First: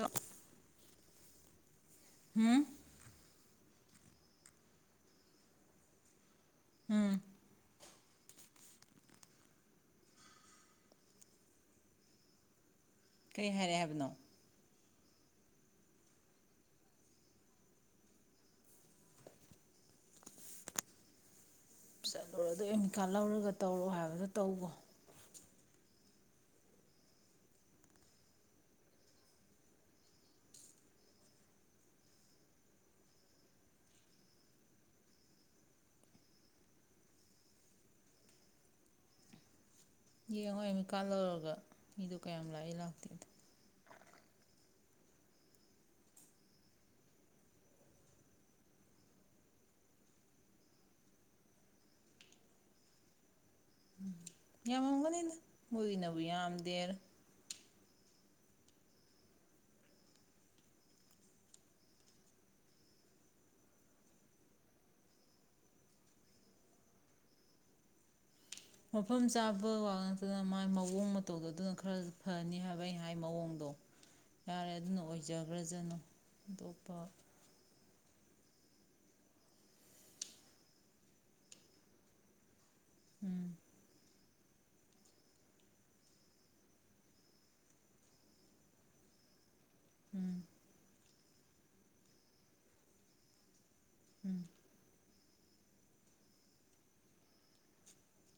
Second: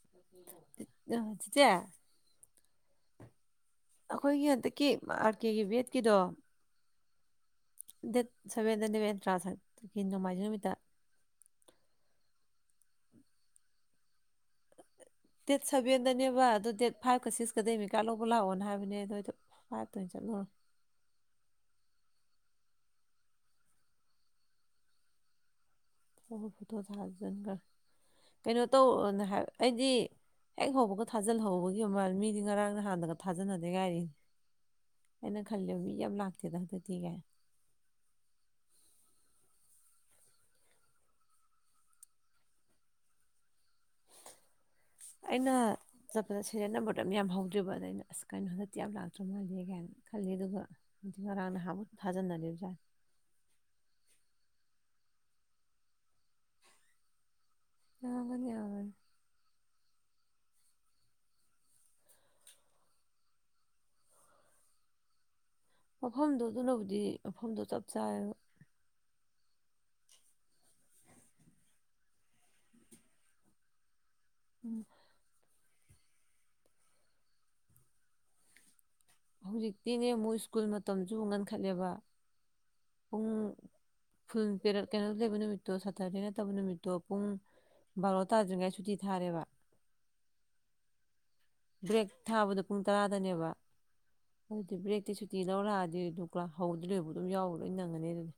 ꯑꯗꯣ ꯆꯤꯆꯦ ꯍꯝ ꯑꯩꯈꯣꯏꯒꯤ ꯍꯟꯗꯛꯀꯤ ꯑꯥꯔ ꯀꯦꯒꯤ ꯚꯦꯠꯀꯤꯗꯣ ꯎꯝ ꯗꯦꯠ ꯁꯦꯕꯦꯟꯗꯅꯦꯕ ꯑꯦꯟꯇ꯭ꯔꯥꯁ ꯍꯥꯏꯣ ꯅꯣꯡ ꯃꯥꯏꯖꯤꯡ ꯅꯨꯃꯤꯠꯇ ꯀꯩ ꯍꯥꯏꯔꯦ ꯍꯥꯏꯕꯅꯣ ꯗꯦꯠ ꯁꯚꯦꯟꯗꯅꯦꯕ ꯑꯗꯨ ꯗꯦꯠ ꯐꯥꯏꯚꯀ ꯁꯤꯛꯁꯀꯗ ꯑꯦꯠꯃꯤꯀꯥꯠ ꯂꯧꯕ ꯂꯥꯛꯑꯣꯅ ꯍꯥꯏꯕꯅꯦ ꯑꯗꯨꯣꯏꯗ ꯐꯥꯏꯚꯇ ꯑꯣꯏꯅ ꯆꯠꯂꯨꯔꯣ ꯆꯠꯂꯨꯔꯣ ꯑꯗꯨ ꯑꯦꯃꯤꯀꯥ ꯂꯧꯔꯒ ꯇꯧꯔꯣ ꯍꯥꯏꯕꯗꯣ ꯇꯧꯒꯣ ꯐꯣꯇꯣ ꯊꯥꯖꯤꯟꯈ꯭ꯔ ꯀꯩꯅꯣ ꯇꯧ ꯑꯩꯗꯤ ꯍꯦꯛ ꯍꯧꯕꯒ ꯊꯥꯖꯤꯜꯍꯧꯕꯒꯤ ꯑꯃ ꯃꯤꯗꯤ ꯉꯔꯥꯡ ꯅꯍꯥꯟꯗꯒ ꯊꯥꯖꯅꯗ ꯉꯥꯏꯔꯤ ꯑꯩꯅ ꯈꯜꯂꯦꯕ ꯃꯤ ꯌꯥꯝ ꯂꯥꯛꯇꯦꯗ ꯍꯟꯗꯛꯇꯤ ꯀꯥꯏ ꯌꯦꯡꯉꯣ ꯑꯦꯠꯃꯤꯀꯥꯠ ꯂꯧꯔꯒ ꯃꯤꯗꯣ ꯀꯌꯥꯝ ꯂꯥꯛꯏ ꯂꯥꯛꯇꯦꯗꯣ ꯑꯩꯅ ꯆꯠꯄꯗ ꯁꯦꯔꯦꯟ ꯅꯝꯕꯔꯗꯣ ꯌꯥꯝ ꯌꯥꯝ ꯍꯧꯗ꯭ꯔꯤꯕ ꯑꯗ ꯑꯩꯅ ꯑꯁ ꯀꯩꯅꯣ ꯍꯟꯗꯛꯇꯤ ꯌꯥꯝ ꯂꯥꯛꯇ꯭ꯔ ꯃꯥꯜꯂꯦ ꯀꯥꯏꯅ ꯈꯜꯂꯦ ꯑꯗꯨꯒ ꯉꯔꯥꯡ ꯅꯍꯥꯟꯃꯨꯛ ꯊꯥꯖꯟꯅꯔꯤꯕꯖꯥꯠꯅꯤ ꯌꯥꯃꯝꯒꯅꯤꯅ ꯃꯣꯏꯒꯤꯅꯕꯨ ꯌꯥꯝꯗꯦꯔ ꯌꯥꯃꯝꯒꯅꯤ ꯌꯥꯃꯅꯤ ꯃꯐꯝꯗꯣ ꯑꯗꯨꯅꯕꯨꯗꯤ ꯃꯐꯝꯗꯣ ꯆꯞ ꯆꯥꯏꯕ ꯃꯐꯝ ꯆꯥꯕ ꯋꯥ ꯅꯇꯅ ꯃꯒꯤ ꯃꯑꯣꯡ ꯃꯇꯧꯗꯣ ꯑꯗꯨꯅ ꯈꯔꯖꯨ ꯐꯅꯤ ꯍꯥꯏꯕ ꯑꯩꯅ ꯍꯥꯏ ꯃꯑꯣꯡꯗꯣ ꯌꯥꯔꯦ ꯎꯝ ꯑꯗꯨꯅ ꯑꯣꯏꯖ ꯔꯖꯅ ꯑꯇꯣꯞꯄ ꯍꯧꯖꯤꯛꯇꯤꯅꯦ ꯃꯣꯏ ꯁ꯭ꯀꯨꯜ ꯃꯇꯝꯖꯨ ꯉꯟꯈꯠꯂꯦꯕ ꯎꯨꯡ ꯎꯝ ꯐꯨꯜ ꯄꯦꯔꯠ ꯀꯩꯅꯣ ꯂꯩꯕ ꯅꯨꯃꯤꯠꯇꯣ ꯁꯥꯇꯗꯦ ꯅꯠꯇꯕ ꯅꯨꯃꯤꯠꯇꯣ ꯄꯨꯡ ꯕꯥꯔꯣ ꯇꯥꯗ꯭ꯔꯤꯉꯥꯏ ꯁꯨꯇꯤ ꯊꯥꯔꯦꯕ ꯎꯝ ꯕ꯭ꯔꯦꯛ ꯊꯥꯕꯗꯣ ꯄꯨꯡ ꯇꯔꯥꯗꯅꯦꯕ ꯍꯧꯇꯤ ꯕꯔꯦꯛꯇ ꯇꯤ ꯂꯧꯔꯛꯑꯗꯤ ꯑꯗꯨꯒ ꯍꯧꯗ꯭꯭ꯔꯦꯕꯨ ꯑꯗꯨꯝ ꯌꯥꯎꯕ ꯂꯣꯏ ꯅꯪꯉꯅꯤ ꯑꯗꯨꯗꯤ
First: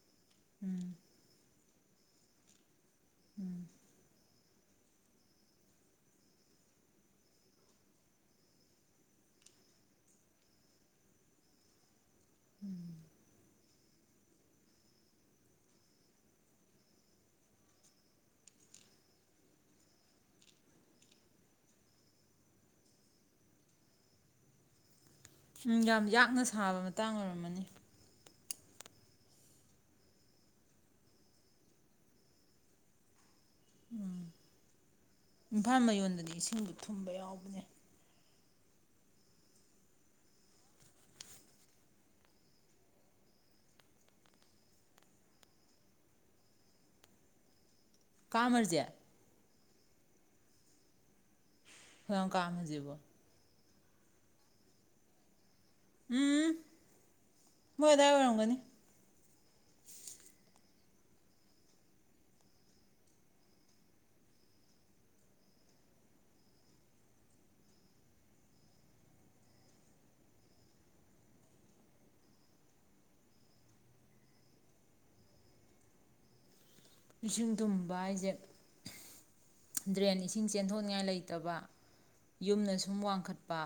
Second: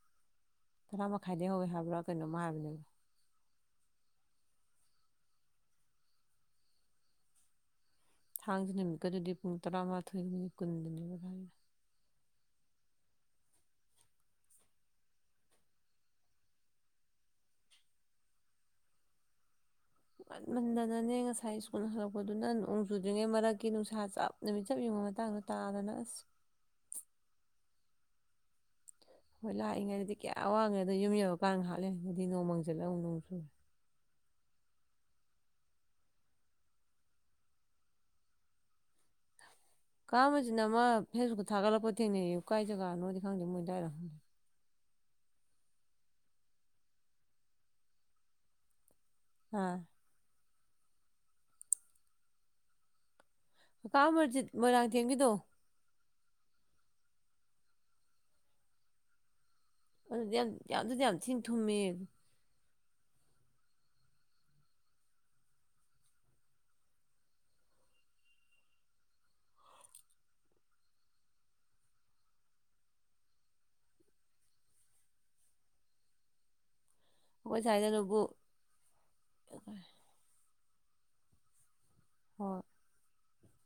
ꯎꯝ ꯇꯔꯥ ꯃꯈꯥꯏꯗꯩ ꯍꯋ ꯍꯥꯏꯕ ꯄꯨꯕ꯭ꯔꯥ ꯀꯩꯅꯣꯝꯃ ꯍꯥꯏꯕꯅꯦ ꯎꯝ ꯊꯥꯡꯖ ꯅꯨꯃꯤꯠꯀꯗꯨꯗꯤ ꯄꯨꯡ ꯇꯔꯥꯃꯥꯊꯣꯏ ꯃꯤꯅꯥꯠ ꯀꯨꯟꯗꯅꯦꯕ ꯍꯥꯏꯔꯤꯗꯣ ꯎꯝ ꯃꯟꯃꯟꯗꯅꯅꯦ ꯉꯁꯥꯏ ꯁ꯭ꯀꯨꯜ ꯍꯜꯂꯛꯄꯗꯨꯅ ꯅꯣꯡ ꯆꯨꯗ꯭ꯔꯤꯉꯩ ꯃꯔꯛꯀꯤ ꯅꯨꯡꯁꯥ ꯆꯞ ꯅꯨꯃꯤꯠ ꯆꯞ ꯌꯨꯡꯕꯥ ꯃꯥ ꯎꯝ ꯌꯥꯝ ꯌꯥꯛꯅ ꯁꯥꯕ ꯃꯇꯥꯡ ꯑꯣꯏꯔꯝꯃꯅꯤ ꯍꯣꯏ ꯂꯥꯛꯏꯉꯩꯗꯗꯤ ꯀꯌꯥ ꯋꯥꯡꯉꯦ ꯑꯗꯣ ꯌꯨꯝ ꯌꯧꯔꯀꯥꯟꯗ ꯍꯥꯠꯂꯦ ꯑꯗꯨꯗꯤ ꯅꯣꯡꯃꯪꯤꯠꯂ ꯑꯃꯨ ꯅꯣꯡ ꯆꯨꯔꯦ ꯎꯝ ꯏꯝꯐꯥꯜ ꯃꯌꯣꯟꯗꯗꯤ ꯏꯁꯤꯡꯗꯨ ꯊꯨꯝꯕ ꯌꯥꯎꯕꯅꯦ ꯀꯥꯝꯃꯁꯤꯅ ꯑꯃ ꯐꯦꯁꯕꯨꯛꯇ ꯊꯥꯒꯠꯂꯛꯄ ꯊꯦꯡꯅꯩ ꯀꯥꯏꯖꯒꯥꯥꯅꯣꯗꯤ ꯈꯪꯗꯦ ꯃꯣꯏ ꯑꯗꯨꯗꯥꯏꯔ ꯈꯪꯗꯦ ꯀꯥ ꯃꯔꯖꯤ ꯍꯥ ꯍꯥ ꯀꯅꯥꯅꯣ ꯀꯥ ꯑꯃꯖꯤꯠ ꯕꯨ ꯀꯥ ꯀꯥ ꯑꯃꯔꯖꯤꯠ ꯃꯣꯏꯔꯥꯡꯊꯦꯝꯒꯤꯗꯣ ꯎꯝ ꯅꯣꯏ ꯑꯗꯥꯏ ꯑꯣꯏꯔꯝꯒꯅꯤ ꯑꯗꯨꯗꯤ ꯌꯥꯝ ꯑꯗꯨꯗꯤ ꯌꯥꯝ ꯊꯤꯟ ꯊꯨꯝꯃꯦ ꯏꯁꯤꯡ ꯊꯨꯝꯕ ꯁ꯭ꯋꯥꯏꯗꯅꯕꯨ ꯍꯥꯏꯁꯦ ꯗ꯭ꯔꯦꯟ ꯏꯁꯤꯡ ꯆꯦꯟꯊꯣꯛ ꯅꯤꯡꯉꯥꯏ ꯂꯩꯇꯕ ꯍꯣꯏ ꯌꯨꯝꯗ ꯁꯨꯝ ꯋꯥꯡꯈꯠ ꯄꯥ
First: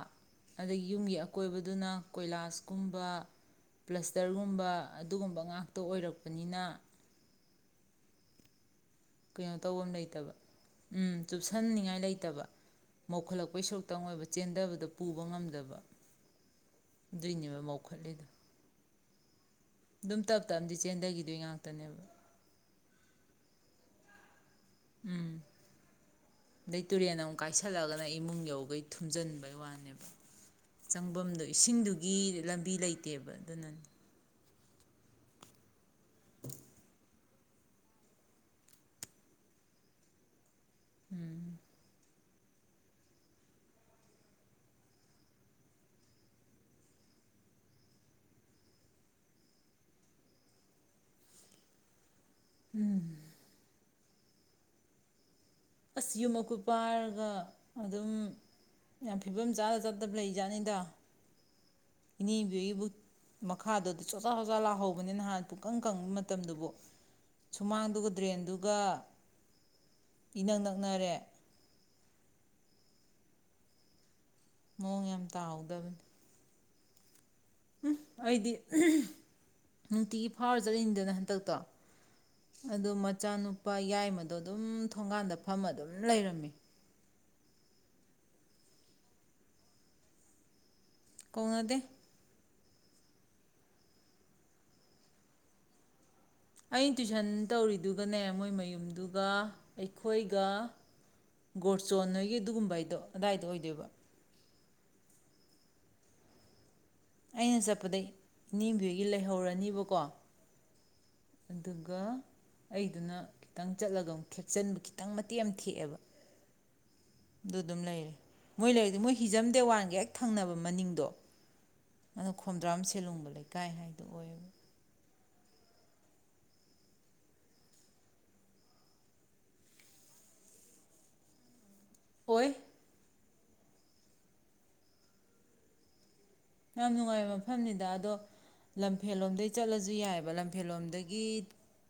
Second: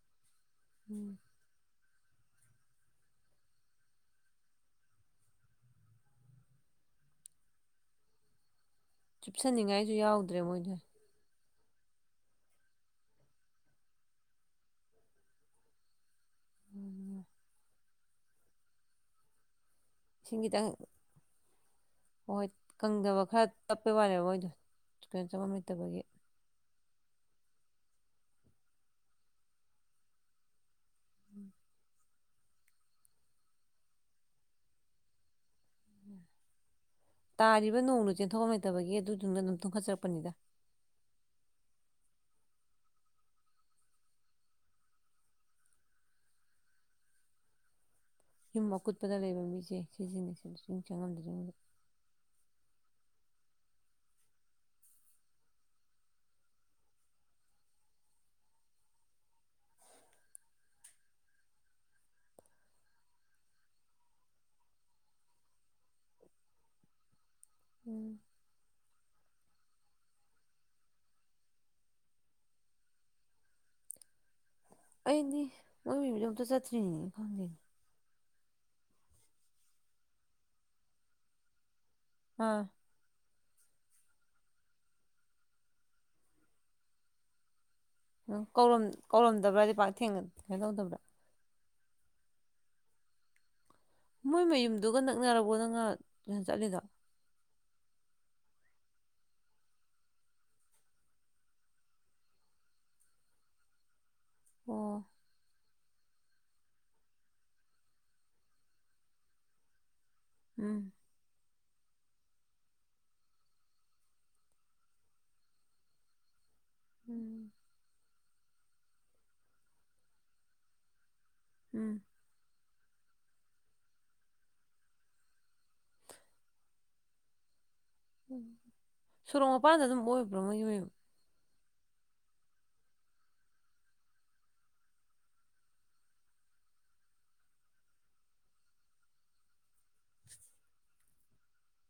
ꯑꯗꯗꯒꯤ ꯌꯨꯝꯒꯤ ꯎꯝ ꯑꯀꯣꯏꯕꯗꯨꯅ ꯀꯣꯏꯂꯥꯁꯀꯨꯝꯕ ꯄ꯭ꯂꯁꯇꯔꯒꯨꯝꯕ ꯑꯗꯨꯒꯨꯝꯕ ꯉꯥꯛꯇ ꯑꯣꯏꯔꯛꯄꯅꯤꯅ ꯆꯨꯞꯁꯟꯅꯤꯡꯉꯥꯏꯁꯨ ꯌꯥꯎꯗ꯭ꯔꯦ ꯃꯣꯏꯗꯣ ꯆꯨꯞꯁꯟꯅꯤꯉꯥꯏ ꯂꯩꯇꯕ ꯃꯧꯈꯠꯂꯛꯄꯩ ꯁꯔꯨꯛꯇꯪ ꯑꯣꯏꯕ ꯆꯦꯟꯗꯕꯗ ꯄꯨꯕ ꯉꯝꯗꯕ ꯑꯗꯨꯏꯅꯦꯕꯥ ꯃꯧ ꯂꯧꯈꯠꯂꯤꯗꯣ ꯑꯗꯨꯝ ꯏꯁꯤꯡ ꯇꯞ ꯈꯤꯇꯪ ꯇꯞꯅꯥꯗꯤ ꯆꯦꯟꯗꯈꯤꯗꯣꯏ ꯉꯥꯛꯇꯅꯦꯕ ꯍꯣꯏ ꯀꯪꯗꯕ ꯈꯔ ꯇꯞꯄꯩ ꯋꯥꯅꯦꯕ ꯃꯣꯏꯗꯣ ꯆꯨꯀꯦꯟ ꯆꯪꯐꯝ ꯂꯩꯇꯕꯒꯤ ꯑꯗꯩ ꯇꯨꯔꯦꯟ ꯑꯃꯨꯛ ꯀꯥꯏꯁꯜꯂꯒꯅ ꯏꯃꯨꯡ ꯌꯧꯈꯩ ꯊꯨꯝꯖꯤꯟꯕꯩ ꯋꯥꯅꯦꯕ ꯆꯪꯕꯝꯗꯣ ꯏꯁꯤꯡꯗꯨ ꯒꯤ ꯂꯝꯕꯤ ꯂꯩꯇꯦꯕ ꯑꯗꯨꯅꯅꯤ ꯇꯥꯔꯤꯕ ꯅꯣꯡꯗꯨ ꯆꯦꯟꯊꯣꯛꯐꯝ ꯂꯩꯇꯕꯒꯤ ꯑꯗꯨꯗꯨꯅ ꯑꯗꯨꯝ ꯊꯨꯡꯈꯠꯆꯔꯛꯄꯅꯤꯗ ꯎꯝ ꯌꯨꯝ ꯑꯀꯨꯠꯄꯗ ꯂꯩꯕ ꯃꯤꯁꯦ ꯁꯤꯖꯤꯟꯅꯩꯁꯤꯗ ꯁꯨꯝ ꯆꯪꯉꯝꯗꯖꯠꯂꯥ ꯎꯝ ꯑꯁ ꯌꯨꯝ ꯑꯀꯨꯠꯄ ꯍꯥꯏꯔꯒ ꯑꯗꯨꯝ ꯌꯥꯝ ꯐꯤꯕꯝ ꯆꯥꯗ ꯆꯠꯇꯕ ꯂꯩꯖꯥꯠꯅꯤꯗ ꯏꯅꯦꯕꯤꯕꯨ ꯃꯈꯥꯗꯣꯗꯤ ꯆꯣꯠꯖꯥꯠ ꯍꯣꯖꯥ ꯂꯥꯛꯍꯧꯕꯅꯤ ꯅꯍꯥꯟ ꯄꯨꯀꯪ ꯀꯪꯕ ꯃꯇꯝꯗꯨꯕꯨ ꯁꯨꯃꯥꯡꯗꯨꯒ ꯎꯝ ꯗ꯭ꯔꯦꯟꯗꯨꯒ ꯏꯅꯛ ꯅꯛꯅꯔꯦ ꯃꯑꯣꯡ ꯌꯥꯝ ꯑꯩꯗꯤ ꯃꯣꯏ ꯃꯌꯨꯝꯗꯣ ꯑꯝꯇ ꯆꯠ ꯆꯤ ꯈꯪꯗꯦ ꯎꯝ ꯑꯩꯗꯤ ꯎꯝꯍ ꯅꯨꯡꯇꯤꯒꯤ ꯐꯥꯎꯔꯥ ꯆꯠꯂꯤꯅꯤꯗꯅ ꯍꯟꯗꯛꯇꯣ ꯑꯥ ꯑꯗ‌ꯣ ꯃꯆꯥꯅꯨꯄꯥ ꯅꯨꯄꯥ ꯌꯥꯏꯃꯗꯣ ꯑꯗꯨꯝ ꯊꯣꯡꯒꯥꯟꯗ ꯐꯝꯃ ꯑꯗꯨꯝ ꯂꯩꯔꯝꯃꯤ ꯀꯧꯔꯝ ꯀꯧꯔꯝꯗꯕ꯭ꯔꯥꯗꯤ ꯄꯥꯛ ꯊꯦꯡꯅ ꯀꯩꯅꯣ ꯇꯧꯗꯕ꯭ꯔꯥ ꯀꯧꯅꯥꯗꯦ ꯃꯣꯏ ꯃꯌꯨꯝꯗꯨꯒ ꯅꯛꯅꯔꯕꯣ ꯅꯪꯅ ꯆꯠꯂꯤꯗꯣ ꯑꯩ ꯇꯨꯏꯁꯟ ꯇꯧꯔꯤ ꯗꯨꯒꯅꯦ ꯃꯣꯏ ꯃꯌꯨꯝꯗꯨꯒ ꯑꯩꯈꯣꯏꯒ ꯒꯣꯔꯆꯣꯟꯍꯣꯏꯒꯤ ꯑꯗꯨꯒꯨꯝꯕꯩꯗꯣ ꯑꯗꯥꯏꯗ ꯑꯣꯏꯗꯣꯏꯕ ꯑꯣ ꯑꯩꯅ ꯆꯠꯄꯗ ꯏꯅꯦꯝꯕꯤ ꯍꯣꯏꯒꯤ ꯂꯩꯍꯧꯔꯅꯤꯕꯀꯣ ꯎꯝ ꯑꯗꯨꯒ ꯑꯩꯗꯨꯅ ꯈꯤꯠꯇꯪ ꯆꯠꯂꯒ ꯑꯃꯨꯛ ꯊꯦꯛꯆꯟꯕ ꯈꯤꯇꯪ ꯃꯇꯦꯛ ꯑꯃ ꯊꯦꯛꯑꯦꯕ ꯎꯝ ꯑꯗꯨ ꯑꯗꯨꯝ ꯂꯩꯔꯦ ꯃꯣꯏ ꯂꯩꯔꯤꯗꯤ ꯃꯣꯏ ꯍꯤꯖꯝ ꯗꯦꯋꯥꯟꯒꯤ ꯍꯦꯛ ꯊꯪꯅꯕ ꯃꯅꯤꯡꯗꯣ ꯎꯝ ꯑꯗꯨ ꯈꯣꯝꯗ꯭ꯔꯥꯝ ꯁꯦꯂꯣꯡꯕ ꯂꯩꯀꯥꯏ ꯍꯥꯏꯗ‌ꯣ ꯑꯣꯏꯌꯦꯕ ꯎꯝ ꯁꯣꯔꯣꯛ ꯃꯄꯥꯟꯗ ꯑꯗꯨꯝ ꯑꯣꯏꯕ꯭ꯔꯣ ꯃꯣꯏꯒꯤ ꯃꯌꯨꯝ ꯑꯣꯏ ꯌꯥꯝ ꯅꯨꯡꯉꯥꯏꯕ ꯃꯐꯝꯅꯤꯗ ꯑꯗꯣ ꯂꯝꯐꯦꯜ ꯂꯣꯝꯗꯩ ꯆꯠꯂꯖꯨ ꯌꯥꯏꯌ‌ꯦꯕ ꯂꯝꯐꯦꯜꯂꯣꯝꯗꯒꯤ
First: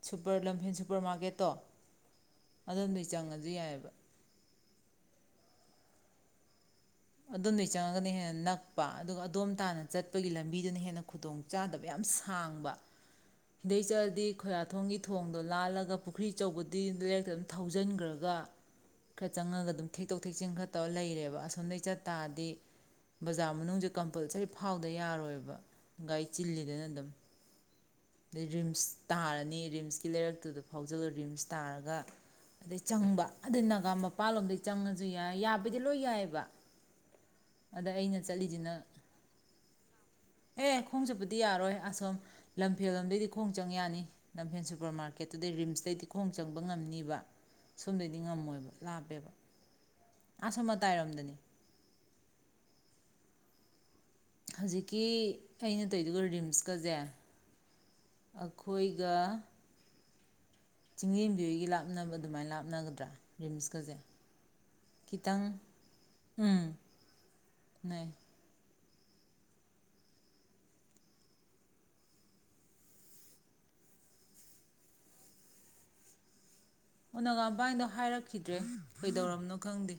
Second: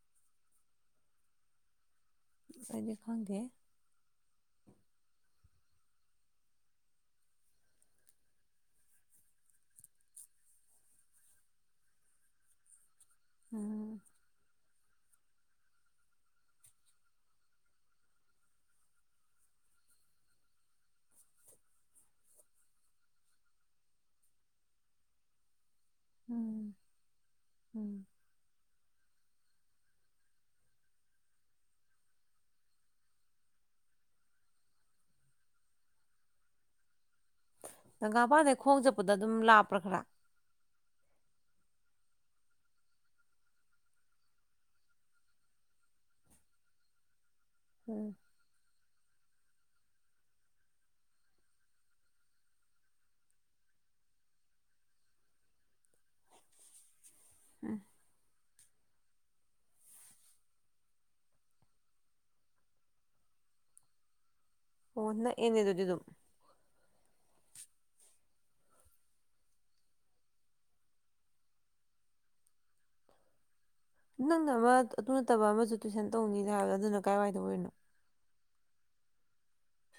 ꯁꯨꯄꯔ ꯂꯝꯐꯦꯟ ꯁꯨꯄꯔ ꯃꯥꯔꯀꯦꯠꯇꯣ ꯑꯩꯗꯤ ꯑꯗꯣꯝꯗꯩ ꯈꯪꯗꯦ ꯆꯪꯉꯖꯨ ꯌꯥꯏꯑꯦꯕ ꯑꯗꯣꯝꯗꯩ ꯆꯪꯉꯒꯅ ꯍꯦꯟꯅ ꯅꯛꯄ ꯑꯗꯨꯒ ꯑꯗꯣꯝ ꯇꯥꯟꯅ ꯆꯠꯄꯒꯤ ꯂꯝꯕꯤꯗꯨꯅ ꯍꯦꯟꯅ ꯈꯨꯗꯣꯡ ꯆꯥꯗꯕ ꯌꯥꯝ ꯁꯥꯡꯕ ꯑꯗꯩ ꯎꯝ ꯆꯠꯂꯗꯤ ꯈꯣꯏꯌꯥꯊꯣꯡꯒꯤ ꯊꯣꯡꯗꯣ ꯂꯥꯜꯂꯒ ꯄꯨꯈ꯭ꯔꯤ ꯑꯆꯧꯕꯗꯤ ꯂꯩꯔꯛꯇ ꯑꯗꯨꯝ ꯊꯧꯖꯟꯒ꯭ꯔꯒ ꯈꯔ ꯆꯪꯉꯒ ꯑꯗꯨꯝ ꯊꯦꯛꯇꯣꯛ ꯊꯦꯛꯆꯤꯟ ꯈꯔ ꯇꯧꯔ ꯂꯩꯔꯦꯕ ꯑꯁꯣꯝꯗꯒꯤ ꯆꯠ ꯇꯥꯔꯗꯤ ꯕꯖꯥꯔ ꯃꯅꯨꯡꯖꯨ ꯀꯝꯄꯜꯁꯔꯤ ꯐꯥꯎꯗ ꯌꯥꯔꯣꯏꯕ ꯒꯥꯔꯤ ꯎꯝ ꯆꯤꯜꯂꯤꯗꯅ ꯑꯗꯨꯝ ꯎꯝ ꯑꯗꯩ ꯔꯤꯝꯁ ꯇꯥꯔꯅꯤ ꯔꯤꯝꯁꯀꯤ ꯂꯩꯔꯛꯇꯨꯗ ꯐꯥꯎꯖꯜꯂ ꯔꯤꯝꯁ ꯇꯥꯔꯒ ꯑꯗꯩ ꯆꯪꯕ ꯑꯗꯩ ꯅꯥꯒꯥ ꯃꯄꯥꯜꯂꯣꯝꯗꯩ ꯆꯪꯉꯖꯨ ꯌꯥꯏ ꯌꯥꯕꯩꯗꯤ ꯂꯣꯏ ꯌꯥꯏꯑꯦꯕ ꯅꯒꯥꯃꯄꯥꯜꯗꯩ ꯈꯣꯡꯅ ꯆꯠꯄꯗ ꯑꯗꯨꯝ ꯂꯥꯞꯄ꯭ꯔꯥ ꯈꯔ ꯑꯦ ꯈꯣꯡ ꯆꯠꯄꯗꯤ ꯌꯥꯔꯣꯏ ꯑꯁꯣꯝ ꯂꯝ ꯂꯝꯐꯦꯜꯂꯣꯝꯗꯩꯗꯤ ꯈꯣꯡ ꯆꯪ ꯌꯥꯅꯤ ꯂꯝꯐꯦꯟ ꯁꯨꯄꯔ ꯃꯥꯔꯀꯦꯠꯇꯨꯗꯩ ꯔꯤꯝꯁꯇꯩꯩꯗꯤ ꯈꯣꯡ ꯆꯪꯕ ꯉꯝꯅꯤꯕ ꯎꯝ ꯁꯣꯝꯗꯩꯗꯤ ꯉꯝꯃꯣꯏꯕ ꯂꯥꯞꯄꯦꯕ ꯑꯁꯣꯝ ꯃꯇꯥꯏꯔꯣꯝꯗꯅꯦ ꯍꯧꯖꯤꯛꯀꯤ ꯑꯩꯅ ꯇꯧꯏꯗꯨꯒ ꯔꯤꯝꯁꯀꯖꯦ ꯎꯝ ꯑꯈꯣꯏꯒ ꯆꯤꯡꯂ‌ꯦꯝꯕꯤꯍꯣꯏꯒꯤ ꯂꯥꯞꯅꯕ ꯑꯗꯨꯃꯥꯏ ꯂꯥꯞꯅꯒꯗ꯭ꯔꯥ ꯔꯤꯝꯁꯀꯖꯦ ꯑꯣ ꯅꯛꯑꯦꯅꯦ ꯑꯗꯨꯗꯤ ꯑꯗꯨꯝ ꯅꯛꯑꯦ ꯅꯪꯅ ꯑꯃ ꯑꯗꯨ ꯅꯠꯇꯕ ꯑꯃꯖꯨ ꯇꯨꯏꯁꯟ ꯇꯧꯅꯤ ꯑꯣ ꯅꯒꯥꯝꯄꯥꯟꯒꯤꯗꯣ ꯍꯥꯏꯔꯛꯈꯤꯗ꯭ꯔꯦ꯫ ꯀꯩꯗꯧꯔꯕꯅꯣ ꯈꯪꯗꯦ꯫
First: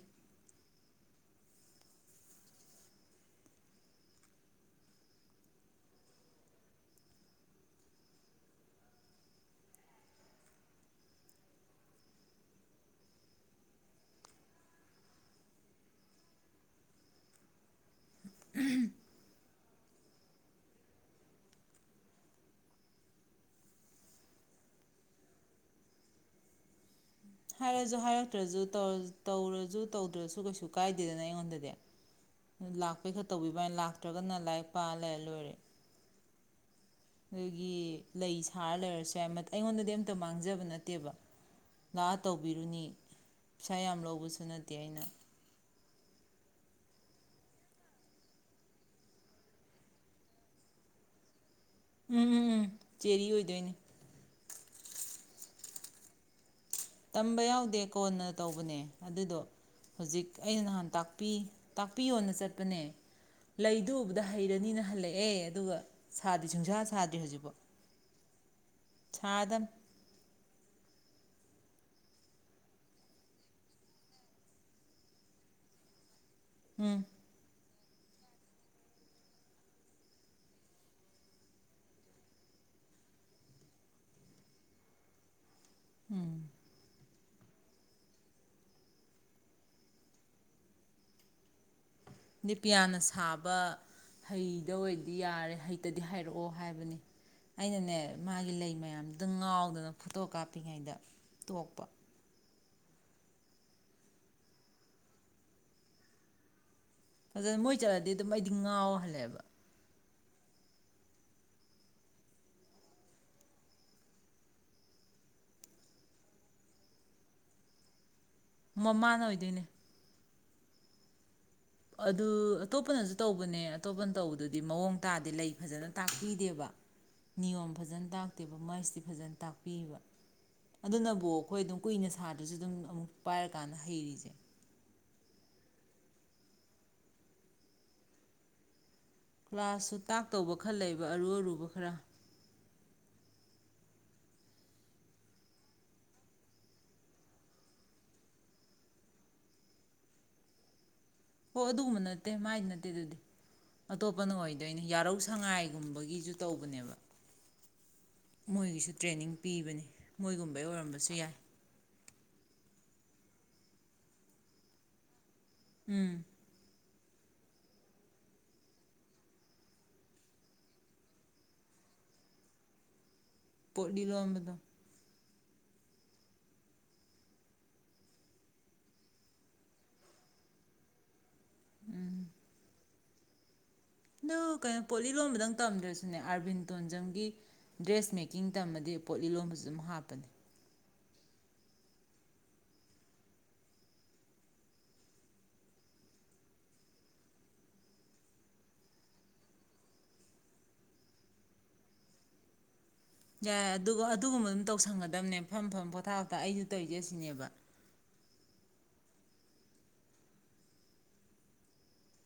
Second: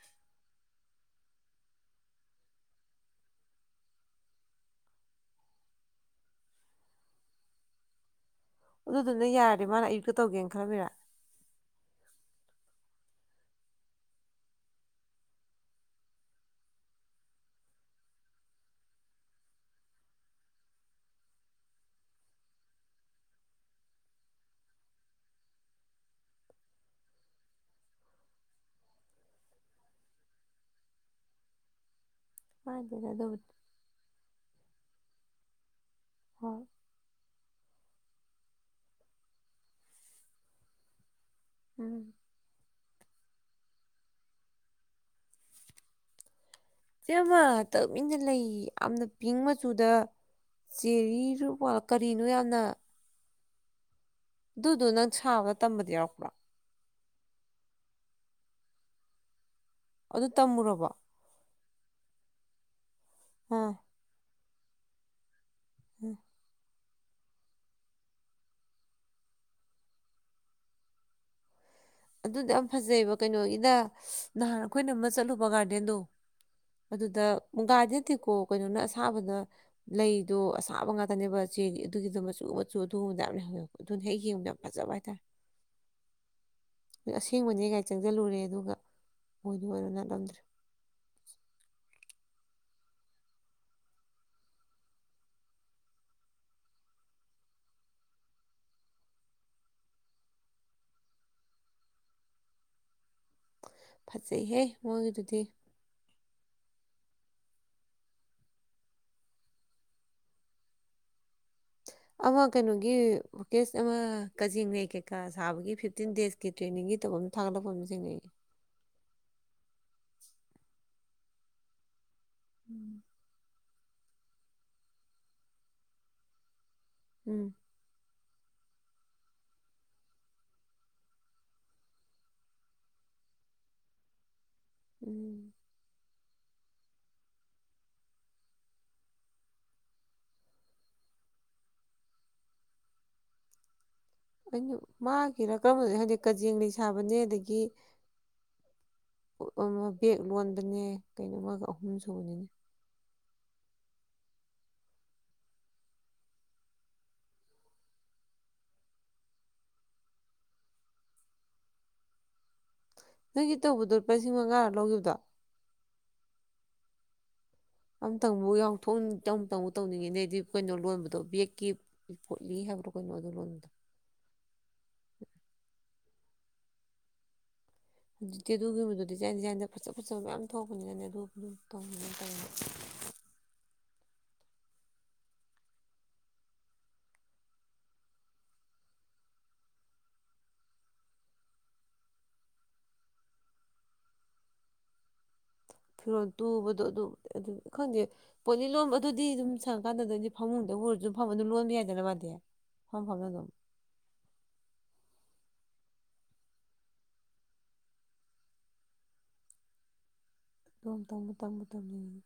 ꯑꯗꯨꯗꯨꯅ ꯌꯥꯔꯗꯤ ꯃꯥꯅ ꯑꯌꯨꯛꯀ ꯇꯧꯒꯦꯅ ꯈꯜꯂꯝꯃꯤꯔ꯫ ꯍꯥꯏꯔꯁꯨ ꯍꯥꯏꯔꯛꯇ꯭ꯔꯁꯨ ꯇꯧꯔꯁꯨ ꯇꯧꯗ꯭ꯔꯁꯨ ꯀꯩꯁꯨ ꯀꯥꯏꯗꯦꯗꯅ ꯑꯩꯉꯣꯟꯗꯗꯤ꯫ ꯃꯥꯟꯗꯦꯗ ꯂꯥꯛꯄꯩ ꯈꯔ ꯑꯗꯨꯕꯨꯗꯤ ꯇꯧꯕꯤꯕꯅꯤ ꯂꯥꯛꯇ꯭ꯔꯒꯅ ꯂꯥꯛ ꯄꯥ ꯂꯩꯔ ꯂꯣꯏꯔꯦ꯫ ꯍꯣꯏ꯫ ꯗꯒꯤ ꯂꯩ ꯁꯥꯔ ꯂꯩꯔꯁꯨ ꯌꯥꯏ ꯑꯩꯉꯣꯟꯗꯗꯤ ꯑꯃꯝꯇ ꯃꯥꯡꯖꯕ ꯅꯠꯇꯦꯕ꯫ ꯎꯝ ꯂꯥꯛꯑ ꯇꯧꯕꯤꯔꯨꯅꯤ꯫ ꯄꯩꯁꯥ ꯌꯥꯝ ꯂꯧꯕꯁꯨ ꯅꯠꯇꯦ ꯑꯩꯅ꯫ [unintelligible] ꯂꯩ ꯌꯥꯝꯅ ꯄꯤꯡ ꯃꯆꯨꯗ ꯆꯦꯔꯤꯔ꯫ ꯀꯔꯤꯅꯣ ꯌꯥꯝꯅ꯫ ꯗꫭꯏꯅꯤ꯫ ꯑꯗꯨꯗꫭ ꯅꯪ ꯁꯥꯕꯗ ꯇꯝꯕꯗꯤ ꯌꯥꯎꯔꯛꯄ꯭ꯔꫭ꯫ ꯇꯝꯕ ꯌꯥꯎꯗꯦ ꯀꯣꯟꯅ ꯇꯧꯕꯅꯦ ꯑꯗꯨꯗꯣ꯫ ꯑꯗꯨ ꯍꯧꯖꯤꯛ ꯑꯩꯅ ꯅꯍꯥꯟ ꯇꯝꯃꯨꯔꯕꯣ ꯇꯥꯛꯄꯤ꯫ ꯇꯥꯛꯄꯤꯌꯣꯅ ꯆꯠꯄꯅꯦ꯫ ꯑꯥ ꯂꯩꯗꯨ ꯎꯕꯗ ꯍꯩꯔꯅꯤꯅ ꯍꯜꯂꯛꯑꯦ ꯑꯗꯨꯒ ꯑꯥ. ꯁꯥꯗꯤ ꯁꯨꯡꯁꯥ ꯁꯥꯗ꯭ꯔꯤ ꯍꯧꯖꯤꯛꯐꯧ꯫ ꯁꯥꯔꯗꯝꯅꯤ꯫ ꯑꯗꯨꯗꫭ ꯌꯥꯝ ꯐꯖꯩꯕ ꯀꯩꯅꯣꯒꯤꯗ ꯅꯍꯥꯟ ꯑꯈꯣꯏꯅ ꯑꯃ ꯆꯠꯂꯨꯕ ꯒꯥꫪꯗꯦꯟꯗꯣ ꯎꯝ ꯑꯗꯨꯗ ꯃꯨꯒꯥꯗꯤ ꯅꯠꯇꯦꯀꯣ ꯀꯩꯅꯣꯅ ꯑꯁꯥꯕꯗ ꯂꯩꯗꯣ ꯑꯁꯥꯕ ꯉꯥꯛꯇꯅꯦꯕ ꯆꯦ ꯑꯗꯨꯒꯤꯗꯣ ꯃꯆꯨ ꯃꯆꯨ ꯑꯗꯨꯒꯨꯝꯕꯗ ꯌꯥꯝ ꯂꯩꯍꯧꯋꯦ ꯑꯗꯨꯅ ꯍꯦꯛ ꯌꯦꯡꯕꯗ ꯌꯥꯝ ꯐꯖꯕ ꯍꯥꯏꯇꯥꯔꯦ꯫ ꯎꯝ꯫ ꯑꯁꯦꯡꯕꯅꯦ ꯀꯥꯏ ꯆꯪꯁꯤꯜꯂꯨꯔꯦ ꯑꯗꯨꯒ ꯑꫭꯏꯁꯨ ꯑꫭꯏꯔꯝꯗꯦ ꯅꯥꯠꯂꯝꯗ꯭ꯔꯦ꯫ ꯄꯤꯌꯥꯅ ꯁꯥꯕ ꯍꯩꯗ ꯑꯣꯏꯗꯤ ꯌꯥꯔꯦ ꯍꯩꯇꯗꯤ ꯍꯩꯔꯛꯑꯣ ꯍꯥꯏꯕꯅꯤ ꯑꯩꯅꯅꯦ ꯃꯥꯒꯤ ꯂꯩ ꯃꯌꯥꯝꯗꯨꯗ ꯉꯥꯎꯗꯅ ꯐꯣꯇꯣ ꯀꯥꯞꯄꯤꯉꯩꯗ ꯇꯣꯛꯄ꯫ ꯐꯖꯩꯍꯦ ꯃꯣꯏꯒꯤꯗꯨꯗꯤ꯫ ꯑꯗꯨꯅꯦ ꯃꯣꯏ ꯆꯠꯂꯗꯤ ꯑꯗꯨꯝ ꯑꯩꯗꯤ ꯉꯥꯎꯔ ꯍꯜꯂꯦꯕ꯫ ꯑꯃ ꯀꯩꯅꯣꯒꯤꯀꯦꯁ ꯑꯃ ꯀꯖꯦꯡꯅꯩ ꯀꯩꯀꯥ ꯁꯥꯕꯒꯤ ꯐꯤꯞꯇꯤꯟ ꯗꯦꯖꯀꯤ ꯇ꯭ꯔꯦꯅꯤꯡꯒꯤ ꯇꯧꯕ ꯑꯃ ꯊꯥꯒꯠꯂꯛꯄ ꯊꯦꯡꯅꯩꯌꯦ꯫ ꯃꯃꯥꯅ ꯑꯣꯏꯗꯣꯏꯅꯦ꯫ ꯑꯗꯨ ꯎꯝ ꯑꯇꯣꯞꯄꯅꯁꯨ ꯇꯧꯕꯅꯦ ꯑꯇꯣꯞꯄꯅ꯫ ꯇꯧꯕꯗꯨꯗꯤ ꯃꯑꯣꯡ ꯇꯥꯗꯦ ꯂꯩ ꯐꯖꯅ ꯇꯥꯛꯄꯤꯗꯦꯕ꯫ ꯎꯝ ꯅꯤꯌꯣꯝ ꯐꯖꯅ ꯇꯥꯛꯇꯦꯕ ꯃꯥꯏꯁꯤ ꯐꯖꯅ ꯇꯥꯛꯄꯤꯌꯦꯕ ꯑꯗꯨꯅꯕꯨ ꯑꯈꯣꯏ ꯑꯗꯨꯝ ꯀꯨꯏꯅ ꯁꯥꯗ꯭ꯔꯁꯨ ꯑꯗꯨꯝ ꯑꯃꯨꯛ ꯄꯥꯏꯔꯀꯥꯟꯗ ꯍꯩꯔꯤꯁꯦ꯫ ꯎꯝ꯫ ꯀ꯭ꯂꯥꯁꯁꯨ ꯇꯥꯛꯇꯧꯕ ꯈꯔ ꯂꯩꯕ ꯑꯔꯨ ꯑꯔꯨꯕ ꯈꯔ꯫ ꯑꯩꯅ ꯃꯥꯒꯤꯔ ꯀꯔꯝꯕꯅꫭ ꯈꯪꯗꯦ ꯀꯖꯦꯡ ꯂꯩꯁꯥꯕꯅꯦ ꯑꯗꯒꯤ ꯕꯦꯛ ꯂꯣꯟꯕꯅꯦ ꯀꯩꯅꯣ ꯍꯣ ꯃꯥꯒ ꯑꯍꯨꯝ ꯑꯗꯨꯒꯨꯝꯕ ꯅꯠꯇꯦ ꯁꯨꯕꯅꯤꯅꯦ ꯃꯥꯏꯗꯤ ꯅꯠꯇꯦ ꯑꯗꯨꯗꯤ꯫ ꯑꯇꯣꯞꯄꯅ ꯑꯣꯏꯗꯣꯏꯅꯤ ꯌꯥꯔꯧ ꯁꯉꯥꯏꯒꯨꯝꯕꯒꯤꯁꯨ ꯇꯧꯕꯅꯦꯕ ꯃꯣꯏꯒꯤꯁꯨ ꯇ꯭ꯔꯦꯅꯤꯡ ꯄꯤꯕꯅꯤ ꯃꯣꯏꯒꯨꯝꯕꯩ ꯑꯣꯏꯔꯝꯕꯁꯨ ꯌꯥꯏ ꯅꯪꯒꯤ ꯇꯧꯕꯗꯣ ꯂꯨꯄꯥ ꯂꯤꯁꯤꯡ ꯃꯉꯥ ꯂꯧꯈꯤꯕꯗꯣ ꯎꯝ ꯑꯃꯝꯇꯪꯕꯨ ꯌꯥꯎꯊꯣꯛꯅꯤꯡ ꯑꯃꯨꯛꯇꯪꯕꯨ ꯇꯧꯅꯤꯡꯉꯤꯅꯦ ꯍꯥꯏꯗꯤ ꯀꯩꯅꯣ ꯂꯣꯟꯕꯗꯣ ꯕꯦꯦꯛꯀꯤ ꯄꯣꯠꯂꯤ ꯍꯥꯏꯕ꯭ꯔꯣ ꯀꯩꯅꯣ ꯄꯣꯠ ꯂꯤ ꯂꯣꯡꯕꯗꯣ [unintelligible] ꯍꯧꯛꯇꯦ ꯑꯗꯨꯒꯤꯨꯝꯕꯗꯣ ꯗꯤꯖꯥꯏꯟ ꯗꯤꯖꯥꯏꯟꯗ ꯐꯖ ꯐꯖꯕ ꯃꯌꯥꯝ ꯊꯣꯛꯄꯅꯤꯅꯅꯦ ꯑꯗꯨ ꯑꯗꯨ ꯇꯧ ꯇꯧ ꯑꯗꯨ ꯀꯩꯅꯣ ꯄꯣꯠ ꯂꯤ ꯂꯣꯟꯕꯗꯪ ꯇꯝꯗ꯭ꯔꯁꯨꯅꯦ ꯑꯥꯔꯕꯤꯟ ꯇꯣꯟꯖꯝꯒꯤ ꯗ꯭ꯔꯦꯁ ꯃꯦꯀꯤꯡ ꯇꯝꯃꯗꯤ ꯄꯣꯠ ꯂꯤ ꯂꯣꯟꯕꯁꯨ ꯑꯗꯨꯝ ꯍꯥꯞꯄꯅꯦ ꯐꯤꯔꯣꯜ ꯇꯨꯕꯗꯣ ꯑꯗꯨ ꯑꯗꯨ ꯈꯪꯗꯦ ꯄꯣꯠꯂꯤ ꯂꯣꯟꯕ ꯑꯗꯨꯗꯤ ꯑꯗꯨꯝ ꯁꯪꯉꯀꯥꯟꯗꯗꯤ ꯐꯃꯨꯡꯗ ꯍꯔꯁꯨ ꯐꯃ ꯑꯗꯨꯝ ꯂꯣꯟꯕ ꯌꯥꯏꯗꯅ ꯃꯥꯥꯟꯗꯤꯦ ꯌꯥꯏ ꯑꯗꯨꯒ ꯑꯗꯨꯒꯨꯝꯕ ꯑꯗꯨꯝ ꯇꯧꯁꯪꯒꯗꯕꯅꯦ ꯐꯝ ꯐꯝ ꯄꯣꯊꯥꯞꯇ ꯑꯩꯁꯨ ꯇꯧꯖꯦ ꯁꯤꯅꯦꯕ ꯑꯗꯨꯣꯡ ꯇꯕꯨ ꯇꯪꯕꯨ ꯇꯝꯅꯤꯡꯉꯤ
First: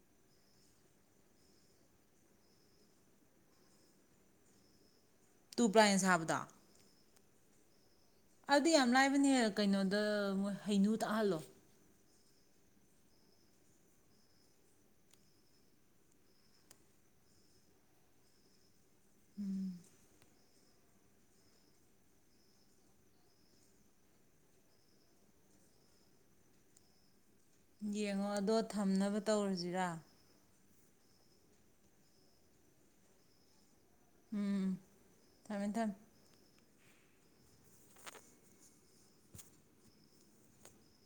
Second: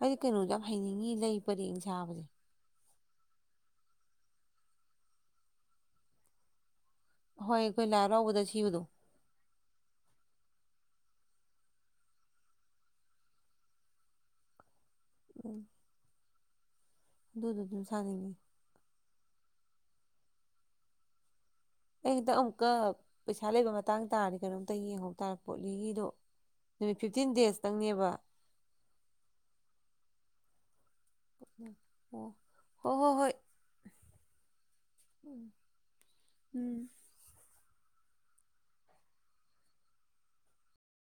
ꯑꯩꯗꯤ ꯀꯩꯅꯣꯗ ꯌꯥꯝ ꯍꯩꯅꯤꯡꯉꯤ ꯂꯩ ꯄꯔꯦꯡ ꯁꯥꯕꯁꯦ ꯇꯨ ꯄ꯭ꯔꯥꯏꯟꯁ ꯁꯥꯕꯗꯣ ꯍꯣꯏ ꯑꯩꯈꯣꯏ ꯂꯥꯏ ꯍꯔꯥꯎꯕꯗ ꯑꯗꯨ ꯁꯤꯕꯗꯣ ꯌꯥꯝ ꯂꯥꯏꯕꯅꯦꯍ ꯀꯩꯅꯣꯗ ꯃꯣꯏ ꯍꯩꯅꯨ ꯇꯥꯜꯂꯣ ꯎꯝ ꯗꯗꯨꯗ ꯁꯅꯅꯤ ꯎꯝ ꯑꯩ ꯍꯦꯛꯇ ꯑꯃꯨꯛꯀ ꯄꯩꯁꯥ ꯂꯩꯕ ꯃꯇꯥꯡ ꯇꯥꯔꯗꯤ ꯀꯩꯅꯣꯝꯇ ꯌꯦꯡꯍꯧ ꯇꯥꯔ ꯄꯣꯠꯂꯤꯒꯤꯗꯣ ꯅꯨꯃꯤꯠ ꯗꯦꯖꯇꯪꯅꯦꯕ ꯌꯦꯡꯉꯣ ꯑꯗꯣ ꯊꯝꯅꯕ ꯇꯧꯔꯁꯤꯔꯥ ꯑꯣ ꯍ ꯍꯣ ꯍꯣꯏ ꯎꯝ ꯊꯃꯦ ꯊꯝ ꯎꯝ